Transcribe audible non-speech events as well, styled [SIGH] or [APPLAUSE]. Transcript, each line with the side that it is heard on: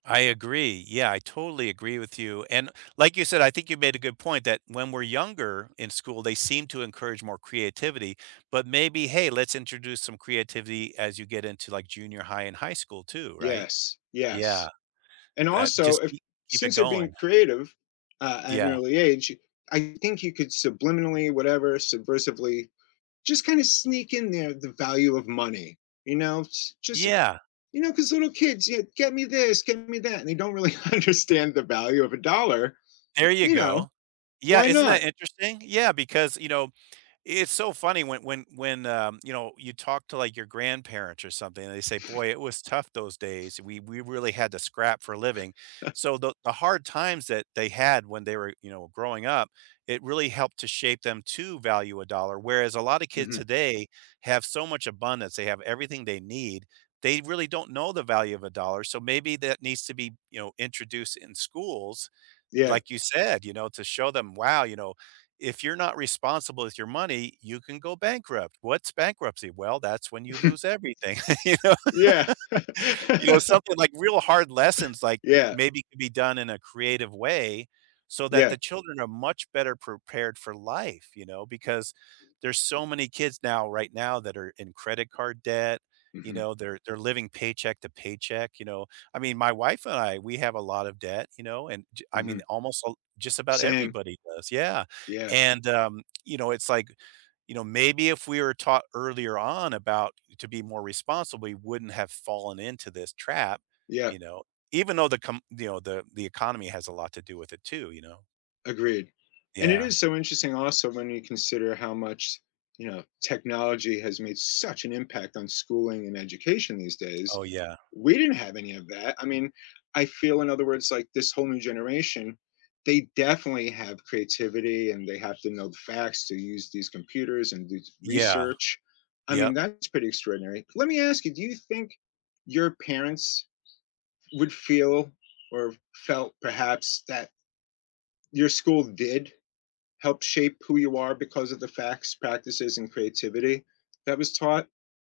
right: I agree. Yeah, I totally agree with you and like you said, I think you made a good point that when we're younger in school, they seem to encourage more creativity, but maybe, hey, let's introduce some creativity as you get into, like, junior high and high school too, right?
left: Yes,
right: Yeah.
left: yes, and
right: That
left: also
right: just
left: if
right: keep keep it
left: since you're being
right: going.
left: creative, uh, at an
right: Yeah.
left: early age, I think you could subliminally, whatever, subversively, just kinda sneak in there the value of money, you know, j just,
right: Yeah.
left: you know, 'cause little kids, yeah, get me this get me that, and they don't really understand the value of a dollar,
right: There you
left: you know,
right: go. Yeah,
left: why
right: isn't
left: not?
right: that interesting? Yeah, because, you know, it's so funny when, when when, um, you know, you talk to, like, your grandparents or something, and they say, "Boy, it was tough those days. We we really had to scrap for a living."
left: [CHUCKLES]
right: So the, the hard times that they had when they were, you know, growing up, it really helped to shape them to value a dollar, whereas a lot of kids
left: Mhm.
right: today have so much abundance, they have everything they need, they really don't know the value of a dollar, so maybe that needs to be, you know, introduced in schools,
left: Yeah.
right: like, you said, you know, to show them, "Wow, you know, if you're not responsible with your money, you can go bankrupt." "What's bankruptcy?" "Well, that's when you
left: Hmm.
right: lose everything," you know.
left: Yeah.
right: You know,
left: [CHUCKLES]
right: something like real hard lessons, like,
left: Yeah.
right: maybe could be done in a creative way, so that
left: Yeah.
right: the children are much better prepared for life, you know, because there's so many kids now, right now that are in credit card debt, you
left: Mhm.
right: know, they're they're living paycheck to paycheck, you know. I mean, my wife and I, we have a lot of debt, you know, and j I mean,
left: Mhm.
right: almost just about all
left: Same.
right: everybody does, yeah.
left: Yeah.
right: And, um, you know, it's, like, you know, maybe if we were taught earlier on about to be more responsible, we wouldn't have fallen into this trap,
left: Yeah.
right: you know, even though the com you know, the the economy has a lot to do with it too, you know.
left: Agreed. And it
right: Yeah.
left: is so interesting also when you consider how much, you know, technology has made such an impact on schooling and education these days.
right: Oh, yeah.
left: We didn't have any of that. I mean, I feel in other words, like, this whole new generation, they definitely have creativity and they have to know the facts to use these computers and do
right: Yeah.
left: research. I
right: Yup.
left: mean that is pretty extraordinary. Let me ask you, do you think your parents would feel or felt perhaps that your school did help shape who you are because of the facts, practices, and creativity that was taught.